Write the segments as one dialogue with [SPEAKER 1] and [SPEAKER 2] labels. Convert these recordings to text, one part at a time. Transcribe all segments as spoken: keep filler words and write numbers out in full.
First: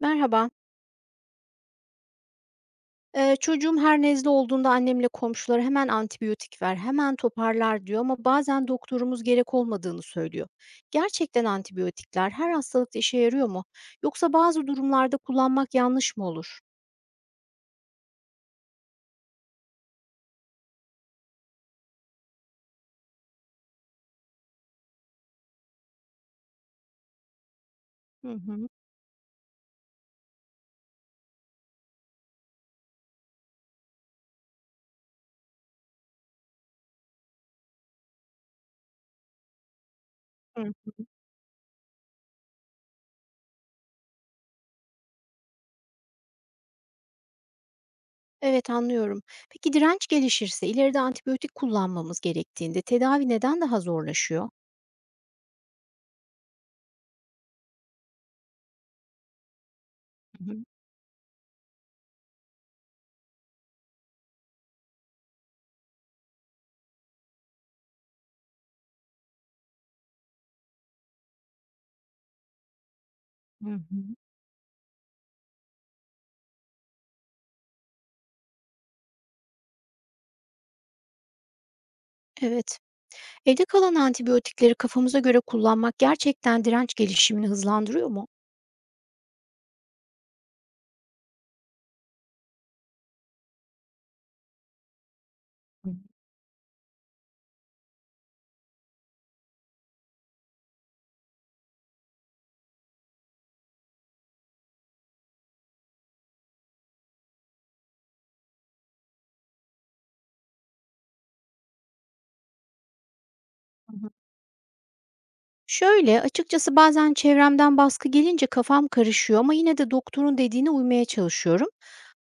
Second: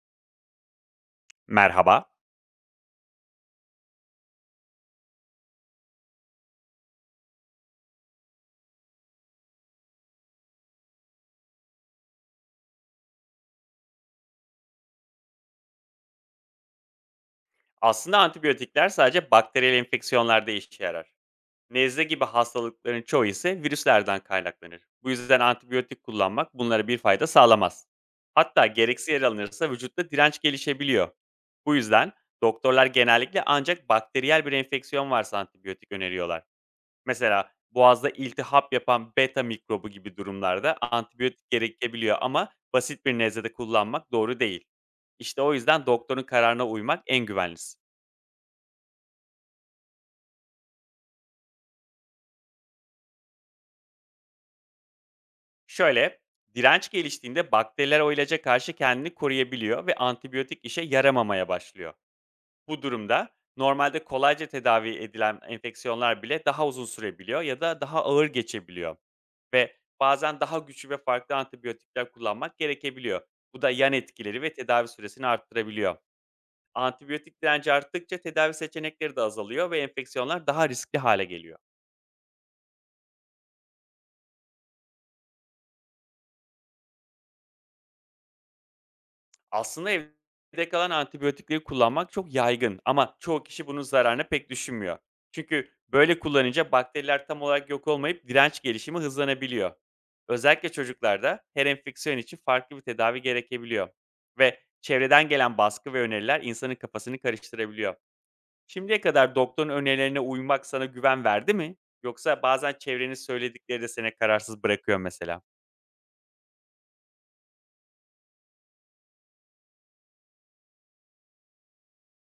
[SPEAKER 1] Merhaba.
[SPEAKER 2] Merhaba.
[SPEAKER 1] Eee, çocuğum her nezle olduğunda annemle komşuları hemen antibiyotik ver, hemen toparlar diyor ama bazen doktorumuz gerek olmadığını söylüyor. Gerçekten antibiyotikler her hastalıkta işe yarıyor mu? Yoksa bazı durumlarda kullanmak yanlış mı olur?
[SPEAKER 2] Aslında antibiyotikler sadece bakteriyel enfeksiyonlarda işe yarar. Nezle gibi hastalıkların çoğu ise virüslerden kaynaklanır. Bu yüzden antibiyotik kullanmak bunlara bir fayda sağlamaz.
[SPEAKER 1] Hı
[SPEAKER 2] Hatta
[SPEAKER 1] hı.
[SPEAKER 2] gereksiz yer alınırsa vücutta direnç gelişebiliyor. Bu yüzden doktorlar genellikle ancak bakteriyel bir enfeksiyon varsa antibiyotik öneriyorlar. Mesela boğazda iltihap yapan beta mikrobu gibi durumlarda
[SPEAKER 1] Hı.
[SPEAKER 2] antibiyotik gerekebiliyor ama basit bir nezlede kullanmak doğru değil. İşte o yüzden doktorun kararına uymak en güvenlisi.
[SPEAKER 1] Evet, anlıyorum. Peki direnç gelişirse ileride antibiyotik kullanmamız gerektiğinde tedavi neden daha zorlaşıyor?
[SPEAKER 2] Şöyle, direnç geliştiğinde bakteriler o ilaca karşı kendini koruyabiliyor ve
[SPEAKER 1] Hı
[SPEAKER 2] antibiyotik
[SPEAKER 1] hı.
[SPEAKER 2] işe yaramamaya başlıyor. Bu durumda normalde kolayca tedavi edilen enfeksiyonlar bile daha uzun sürebiliyor ya da daha ağır geçebiliyor. Ve bazen daha güçlü ve farklı antibiyotikler kullanmak gerekebiliyor. Bu da
[SPEAKER 1] Hı
[SPEAKER 2] yan
[SPEAKER 1] hı.
[SPEAKER 2] etkileri ve tedavi süresini arttırabiliyor. Antibiyotik direnci arttıkça tedavi seçenekleri de azalıyor ve enfeksiyonlar daha riskli hale geliyor.
[SPEAKER 1] Evet. Evde kalan antibiyotikleri kafamıza göre kullanmak gerçekten direnç gelişimini hızlandırıyor mu?
[SPEAKER 2] Aslında evde kalan antibiyotikleri kullanmak çok yaygın ama çoğu kişi bunun zararını pek düşünmüyor. Çünkü
[SPEAKER 1] Hı hı.
[SPEAKER 2] böyle kullanınca bakteriler tam olarak yok olmayıp direnç gelişimi hızlanabiliyor. Özellikle çocuklarda her enfeksiyon için farklı bir tedavi gerekebiliyor. Ve çevreden gelen baskı ve öneriler insanın kafasını karıştırabiliyor. Şimdiye kadar doktorun önerilerine uymak sana güven verdi mi? Yoksa bazen çevrenin söyledikleri de seni kararsız bırakıyor mesela.
[SPEAKER 1] Şöyle, açıkçası bazen çevremden baskı gelince kafam karışıyor ama yine de doktorun dediğine uymaya çalışıyorum.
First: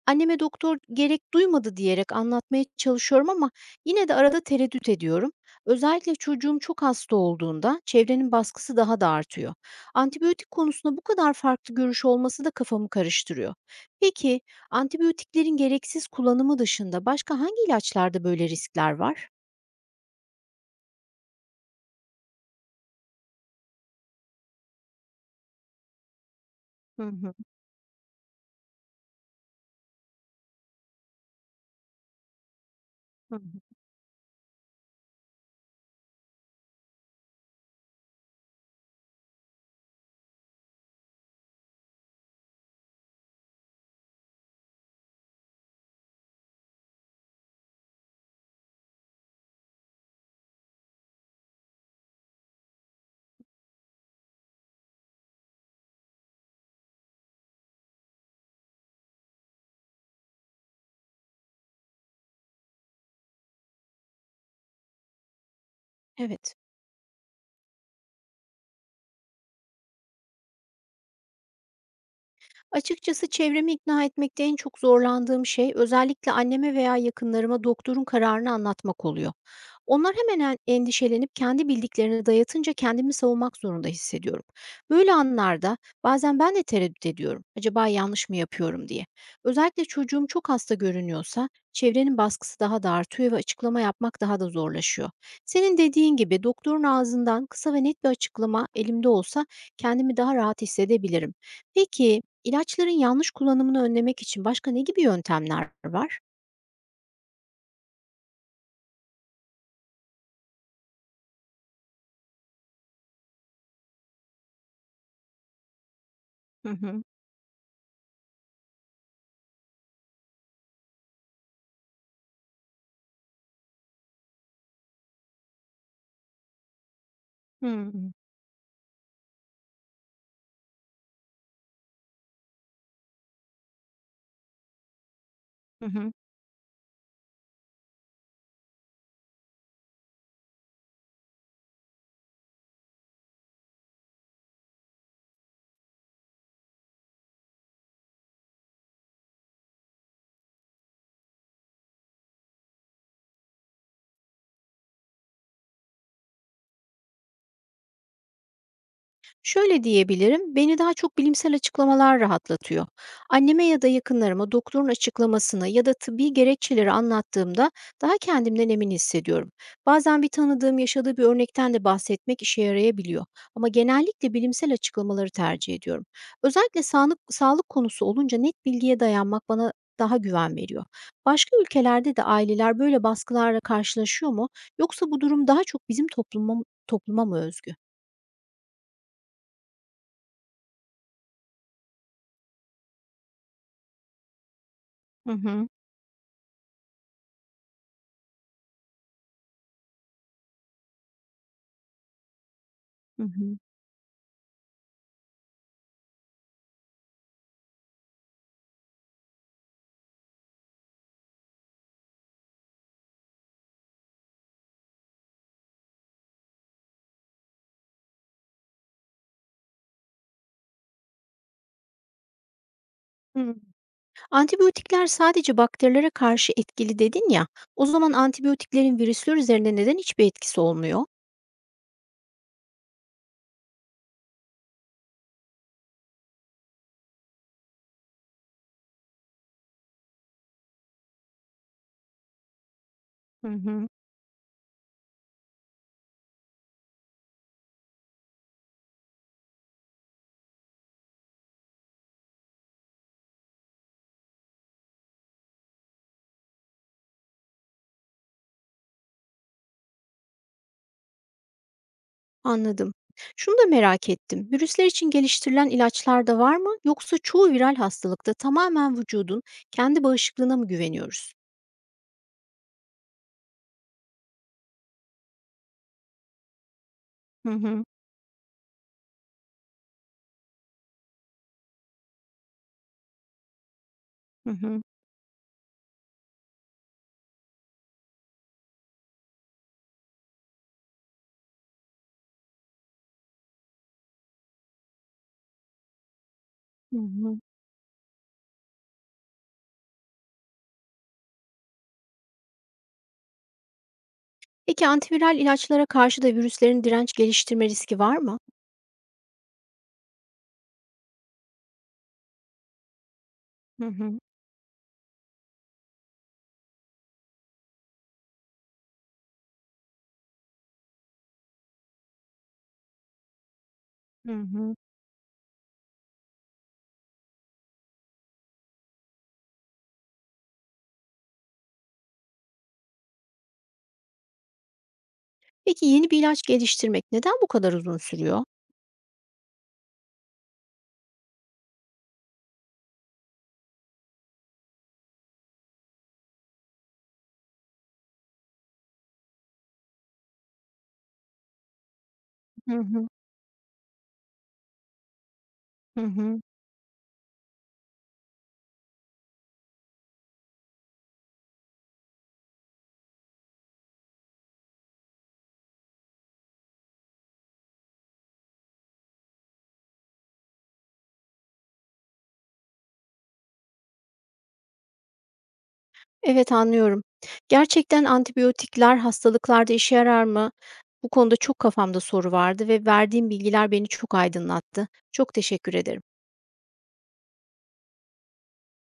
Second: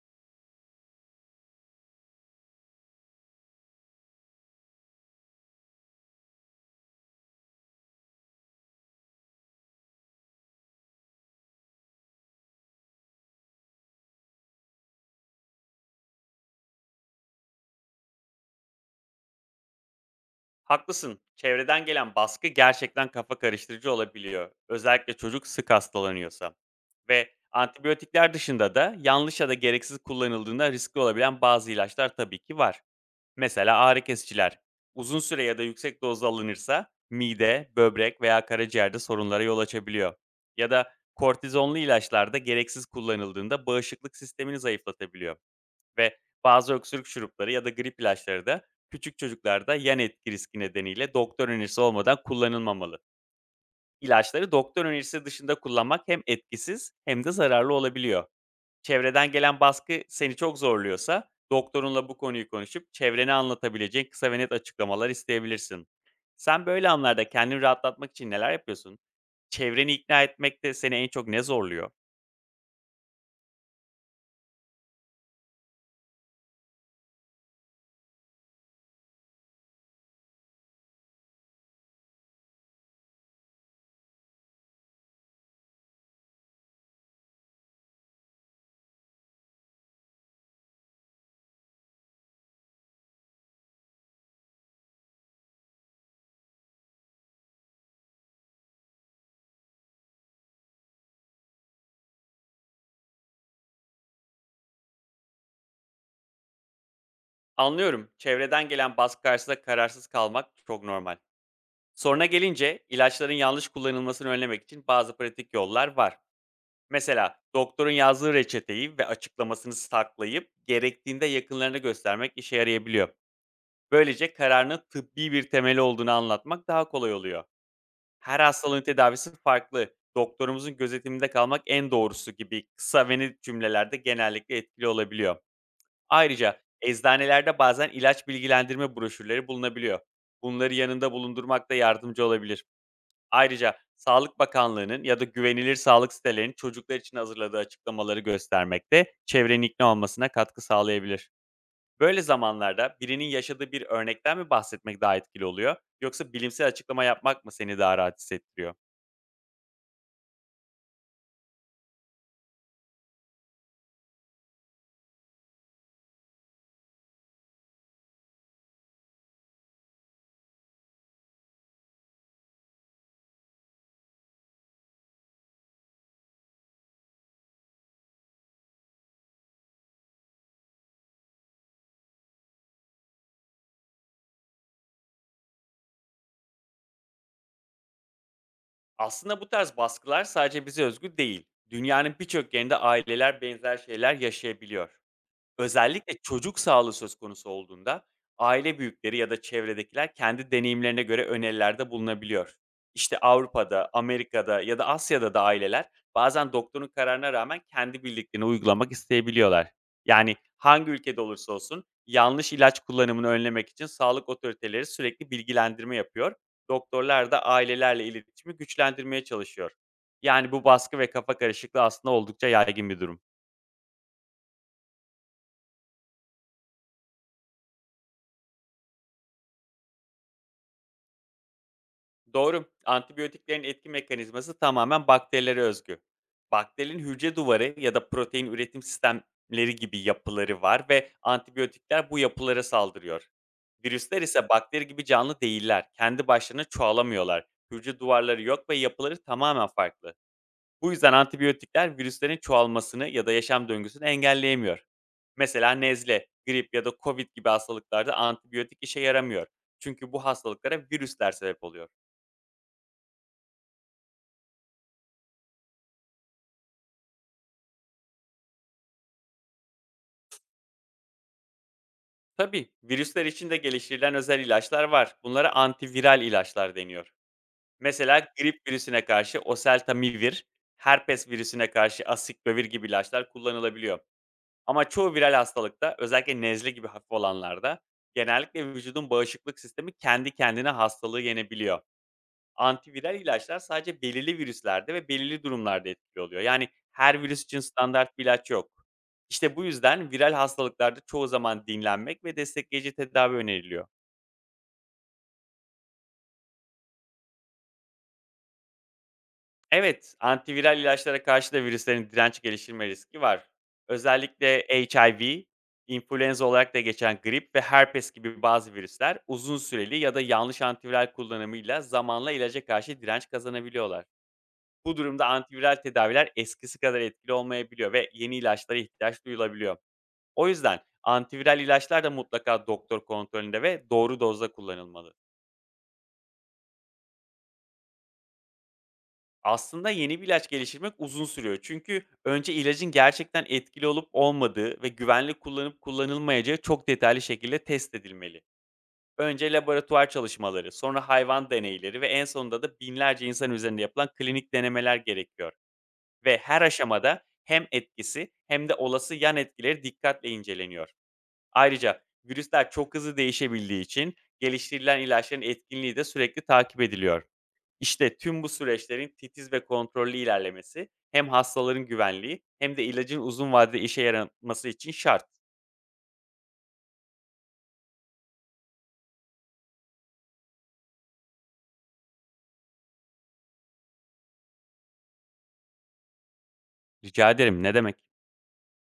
[SPEAKER 1] Anneme doktor gerek duymadı diyerek anlatmaya çalışıyorum ama yine de arada tereddüt ediyorum. Özellikle çocuğum çok hasta olduğunda çevrenin baskısı daha da artıyor. Antibiyotik konusunda bu kadar farklı görüş olması da kafamı karıştırıyor. Peki, antibiyotiklerin gereksiz kullanımı dışında başka hangi ilaçlarda böyle riskler var?
[SPEAKER 2] Haklısın. Çevreden gelen baskı gerçekten kafa karıştırıcı olabiliyor, özellikle çocuk sık hastalanıyorsa.
[SPEAKER 1] Hı hı,
[SPEAKER 2] Ve antibiyotikler dışında da yanlış ya da gereksiz kullanıldığında riskli olabilen bazı ilaçlar tabii ki var.
[SPEAKER 1] hı hı.
[SPEAKER 2] Mesela ağrı kesiciler. Uzun süre ya da yüksek dozda alınırsa mide, böbrek veya karaciğerde sorunlara yol açabiliyor. Ya da kortizonlu ilaçlar da gereksiz kullanıldığında bağışıklık sistemini zayıflatabiliyor ve bazı öksürük şurupları ya da grip ilaçları da küçük çocuklarda yan etki riski nedeniyle doktor önerisi olmadan kullanılmamalı. İlaçları doktor önerisi dışında kullanmak hem etkisiz hem de zararlı olabiliyor. Çevreden gelen baskı seni çok zorluyorsa doktorunla bu konuyu konuşup çevreni anlatabileceğin kısa ve net açıklamalar isteyebilirsin.
[SPEAKER 1] Evet.
[SPEAKER 2] Sen böyle anlarda kendini rahatlatmak için neler yapıyorsun? Çevreni ikna etmekte seni en çok ne zorluyor?
[SPEAKER 1] Açıkçası çevremi ikna etmekte en çok zorlandığım şey, özellikle anneme veya yakınlarıma doktorun kararını anlatmak oluyor. Onlar hemen en endişelenip kendi bildiklerini dayatınca kendimi savunmak zorunda hissediyorum. Böyle anlarda bazen ben de tereddüt ediyorum. Acaba yanlış mı yapıyorum diye. Özellikle çocuğum çok hasta görünüyorsa çevrenin baskısı daha da artıyor ve açıklama yapmak daha da zorlaşıyor. Senin dediğin gibi doktorun ağzından kısa ve net bir açıklama elimde olsa kendimi daha rahat hissedebilirim. Peki ilaçların yanlış kullanımını önlemek için başka ne gibi yöntemler var?
[SPEAKER 2] Anlıyorum. Çevreden gelen baskı karşısında kararsız kalmak çok normal. Soruna gelince, ilaçların yanlış kullanılmasını önlemek için bazı pratik yollar var.
[SPEAKER 1] Hı hı.
[SPEAKER 2] Mesela doktorun yazdığı reçeteyi ve açıklamasını saklayıp gerektiğinde yakınlarına göstermek işe yarayabiliyor. Böylece kararının tıbbi bir temeli olduğunu anlatmak daha kolay oluyor.
[SPEAKER 1] Hı hı.
[SPEAKER 2] Her hastalığın tedavisi farklı. "Doktorumuzun gözetiminde kalmak en doğrusu" gibi kısa ve net cümlelerde genellikle etkili olabiliyor.
[SPEAKER 1] Hı hı.
[SPEAKER 2] Ayrıca eczanelerde bazen ilaç bilgilendirme broşürleri bulunabiliyor. Bunları yanında bulundurmak da yardımcı olabilir. Ayrıca Sağlık Bakanlığı'nın ya da güvenilir sağlık sitelerinin çocuklar için hazırladığı açıklamaları göstermek de çevrenin ikna olmasına katkı sağlayabilir. Böyle zamanlarda birinin yaşadığı bir örnekten mi bahsetmek daha etkili oluyor, yoksa bilimsel açıklama yapmak mı seni daha rahat hissettiriyor?
[SPEAKER 1] Şöyle diyebilirim, beni daha çok bilimsel açıklamalar rahatlatıyor. Anneme ya da yakınlarıma doktorun açıklamasını ya da tıbbi gerekçeleri anlattığımda daha kendimden emin hissediyorum. Bazen bir tanıdığım yaşadığı bir örnekten de bahsetmek işe yarayabiliyor. Ama genellikle bilimsel açıklamaları tercih ediyorum. Özellikle sağlık, sağlık konusu olunca net bilgiye dayanmak bana daha güven veriyor. Başka ülkelerde de aileler böyle baskılarla karşılaşıyor mu? Yoksa bu durum daha çok bizim topluma, topluma mı özgü?
[SPEAKER 2] Aslında bu tarz baskılar sadece bize özgü değil. Dünyanın birçok yerinde aileler benzer şeyler yaşayabiliyor.
[SPEAKER 1] Hı hı.
[SPEAKER 2] Özellikle çocuk sağlığı söz konusu olduğunda aile büyükleri ya da çevredekiler kendi deneyimlerine göre önerilerde bulunabiliyor. İşte
[SPEAKER 1] Hı hı.
[SPEAKER 2] Avrupa'da, Amerika'da ya da Asya'da da aileler bazen doktorun kararına rağmen kendi bildiklerini uygulamak isteyebiliyorlar. Yani hangi ülkede olursa olsun yanlış ilaç kullanımını önlemek için sağlık otoriteleri sürekli bilgilendirme yapıyor. Doktorlar da ailelerle iletişimi güçlendirmeye çalışıyor. Yani bu baskı ve kafa karışıklığı aslında oldukça yaygın bir durum.
[SPEAKER 1] Hımm. Antibiyotikler sadece bakterilere karşı etkili dedin ya, o zaman antibiyotiklerin virüsler üzerinde neden hiçbir etkisi olmuyor?
[SPEAKER 2] Doğru. Antibiyotiklerin etki mekanizması tamamen bakterilere özgü. Bakterinin hücre duvarı ya da protein üretim sistemleri gibi yapıları var ve antibiyotikler bu yapılara saldırıyor.
[SPEAKER 1] Hı hı.
[SPEAKER 2] Virüsler ise bakteri gibi canlı değiller. Kendi başlarına çoğalamıyorlar. Hücre duvarları yok ve yapıları tamamen farklı. Bu yüzden antibiyotikler virüslerin çoğalmasını ya da yaşam döngüsünü engelleyemiyor. Mesela nezle, grip ya da covid gibi hastalıklarda antibiyotik işe yaramıyor. Çünkü bu hastalıklara virüsler sebep oluyor.
[SPEAKER 1] Anladım. Şunu da merak ettim. Virüsler için geliştirilen ilaçlar da var mı, yoksa çoğu viral hastalıkta tamamen vücudun kendi bağışıklığına mı güveniyoruz?
[SPEAKER 2] Tabii, virüsler için de geliştirilen özel ilaçlar var. Bunlara antiviral ilaçlar deniyor.
[SPEAKER 1] Hı hı.
[SPEAKER 2] Mesela grip virüsüne karşı oseltamivir, herpes virüsüne karşı asiklovir gibi ilaçlar kullanılabiliyor.
[SPEAKER 1] Hı hı.
[SPEAKER 2] Ama çoğu viral hastalıkta, özellikle nezle gibi hafif olanlarda genellikle vücudun bağışıklık sistemi kendi kendine hastalığı yenebiliyor. Antiviral ilaçlar sadece belirli virüslerde ve belirli durumlarda etkili oluyor. Yani
[SPEAKER 1] Hı
[SPEAKER 2] her
[SPEAKER 1] hı.
[SPEAKER 2] virüs için standart bir ilaç yok. İşte bu yüzden viral hastalıklarda çoğu zaman dinlenmek ve destekleyici tedavi öneriliyor.
[SPEAKER 1] Peki antiviral ilaçlara karşı da virüslerin direnç geliştirme riski var mı?
[SPEAKER 2] Evet, antiviral ilaçlara karşı da virüslerin direnç geliştirme riski var.
[SPEAKER 1] Hı hı.
[SPEAKER 2] Özellikle H I V, influenza olarak da geçen grip ve herpes gibi bazı virüsler uzun süreli ya da yanlış antiviral kullanımıyla zamanla ilaca karşı direnç kazanabiliyorlar.
[SPEAKER 1] Hı hı.
[SPEAKER 2] Bu durumda antiviral tedaviler eskisi kadar etkili olmayabiliyor ve yeni ilaçlara ihtiyaç duyulabiliyor. O yüzden antiviral ilaçlar da mutlaka doktor kontrolünde ve doğru dozda kullanılmalı.
[SPEAKER 1] Peki yeni bir ilaç geliştirmek neden bu kadar uzun sürüyor?
[SPEAKER 2] Aslında yeni bir ilaç geliştirmek uzun sürüyor. Çünkü önce ilacın gerçekten etkili olup olmadığı ve güvenli kullanıp kullanılmayacağı çok detaylı şekilde test edilmeli. Önce laboratuvar çalışmaları, sonra hayvan deneyleri ve en sonunda
[SPEAKER 1] Hı
[SPEAKER 2] da
[SPEAKER 1] hı.
[SPEAKER 2] binlerce insan üzerinde yapılan klinik denemeler gerekiyor.
[SPEAKER 1] Hı
[SPEAKER 2] Ve
[SPEAKER 1] hı.
[SPEAKER 2] her aşamada hem etkisi hem de olası yan etkileri dikkatle inceleniyor. Ayrıca virüsler çok hızlı değişebildiği için geliştirilen ilaçların etkinliği de sürekli takip ediliyor. İşte tüm bu süreçlerin titiz ve kontrollü ilerlemesi hem hastaların güvenliği hem de ilacın uzun vadede işe yaraması için şart.
[SPEAKER 1] Evet, anlıyorum. Gerçekten antibiyotikler hastalıklarda işe yarar mı? Bu konuda çok kafamda soru vardı ve verdiğin bilgiler beni çok aydınlattı. Çok teşekkür ederim.
[SPEAKER 2] Rica ederim, ne demek.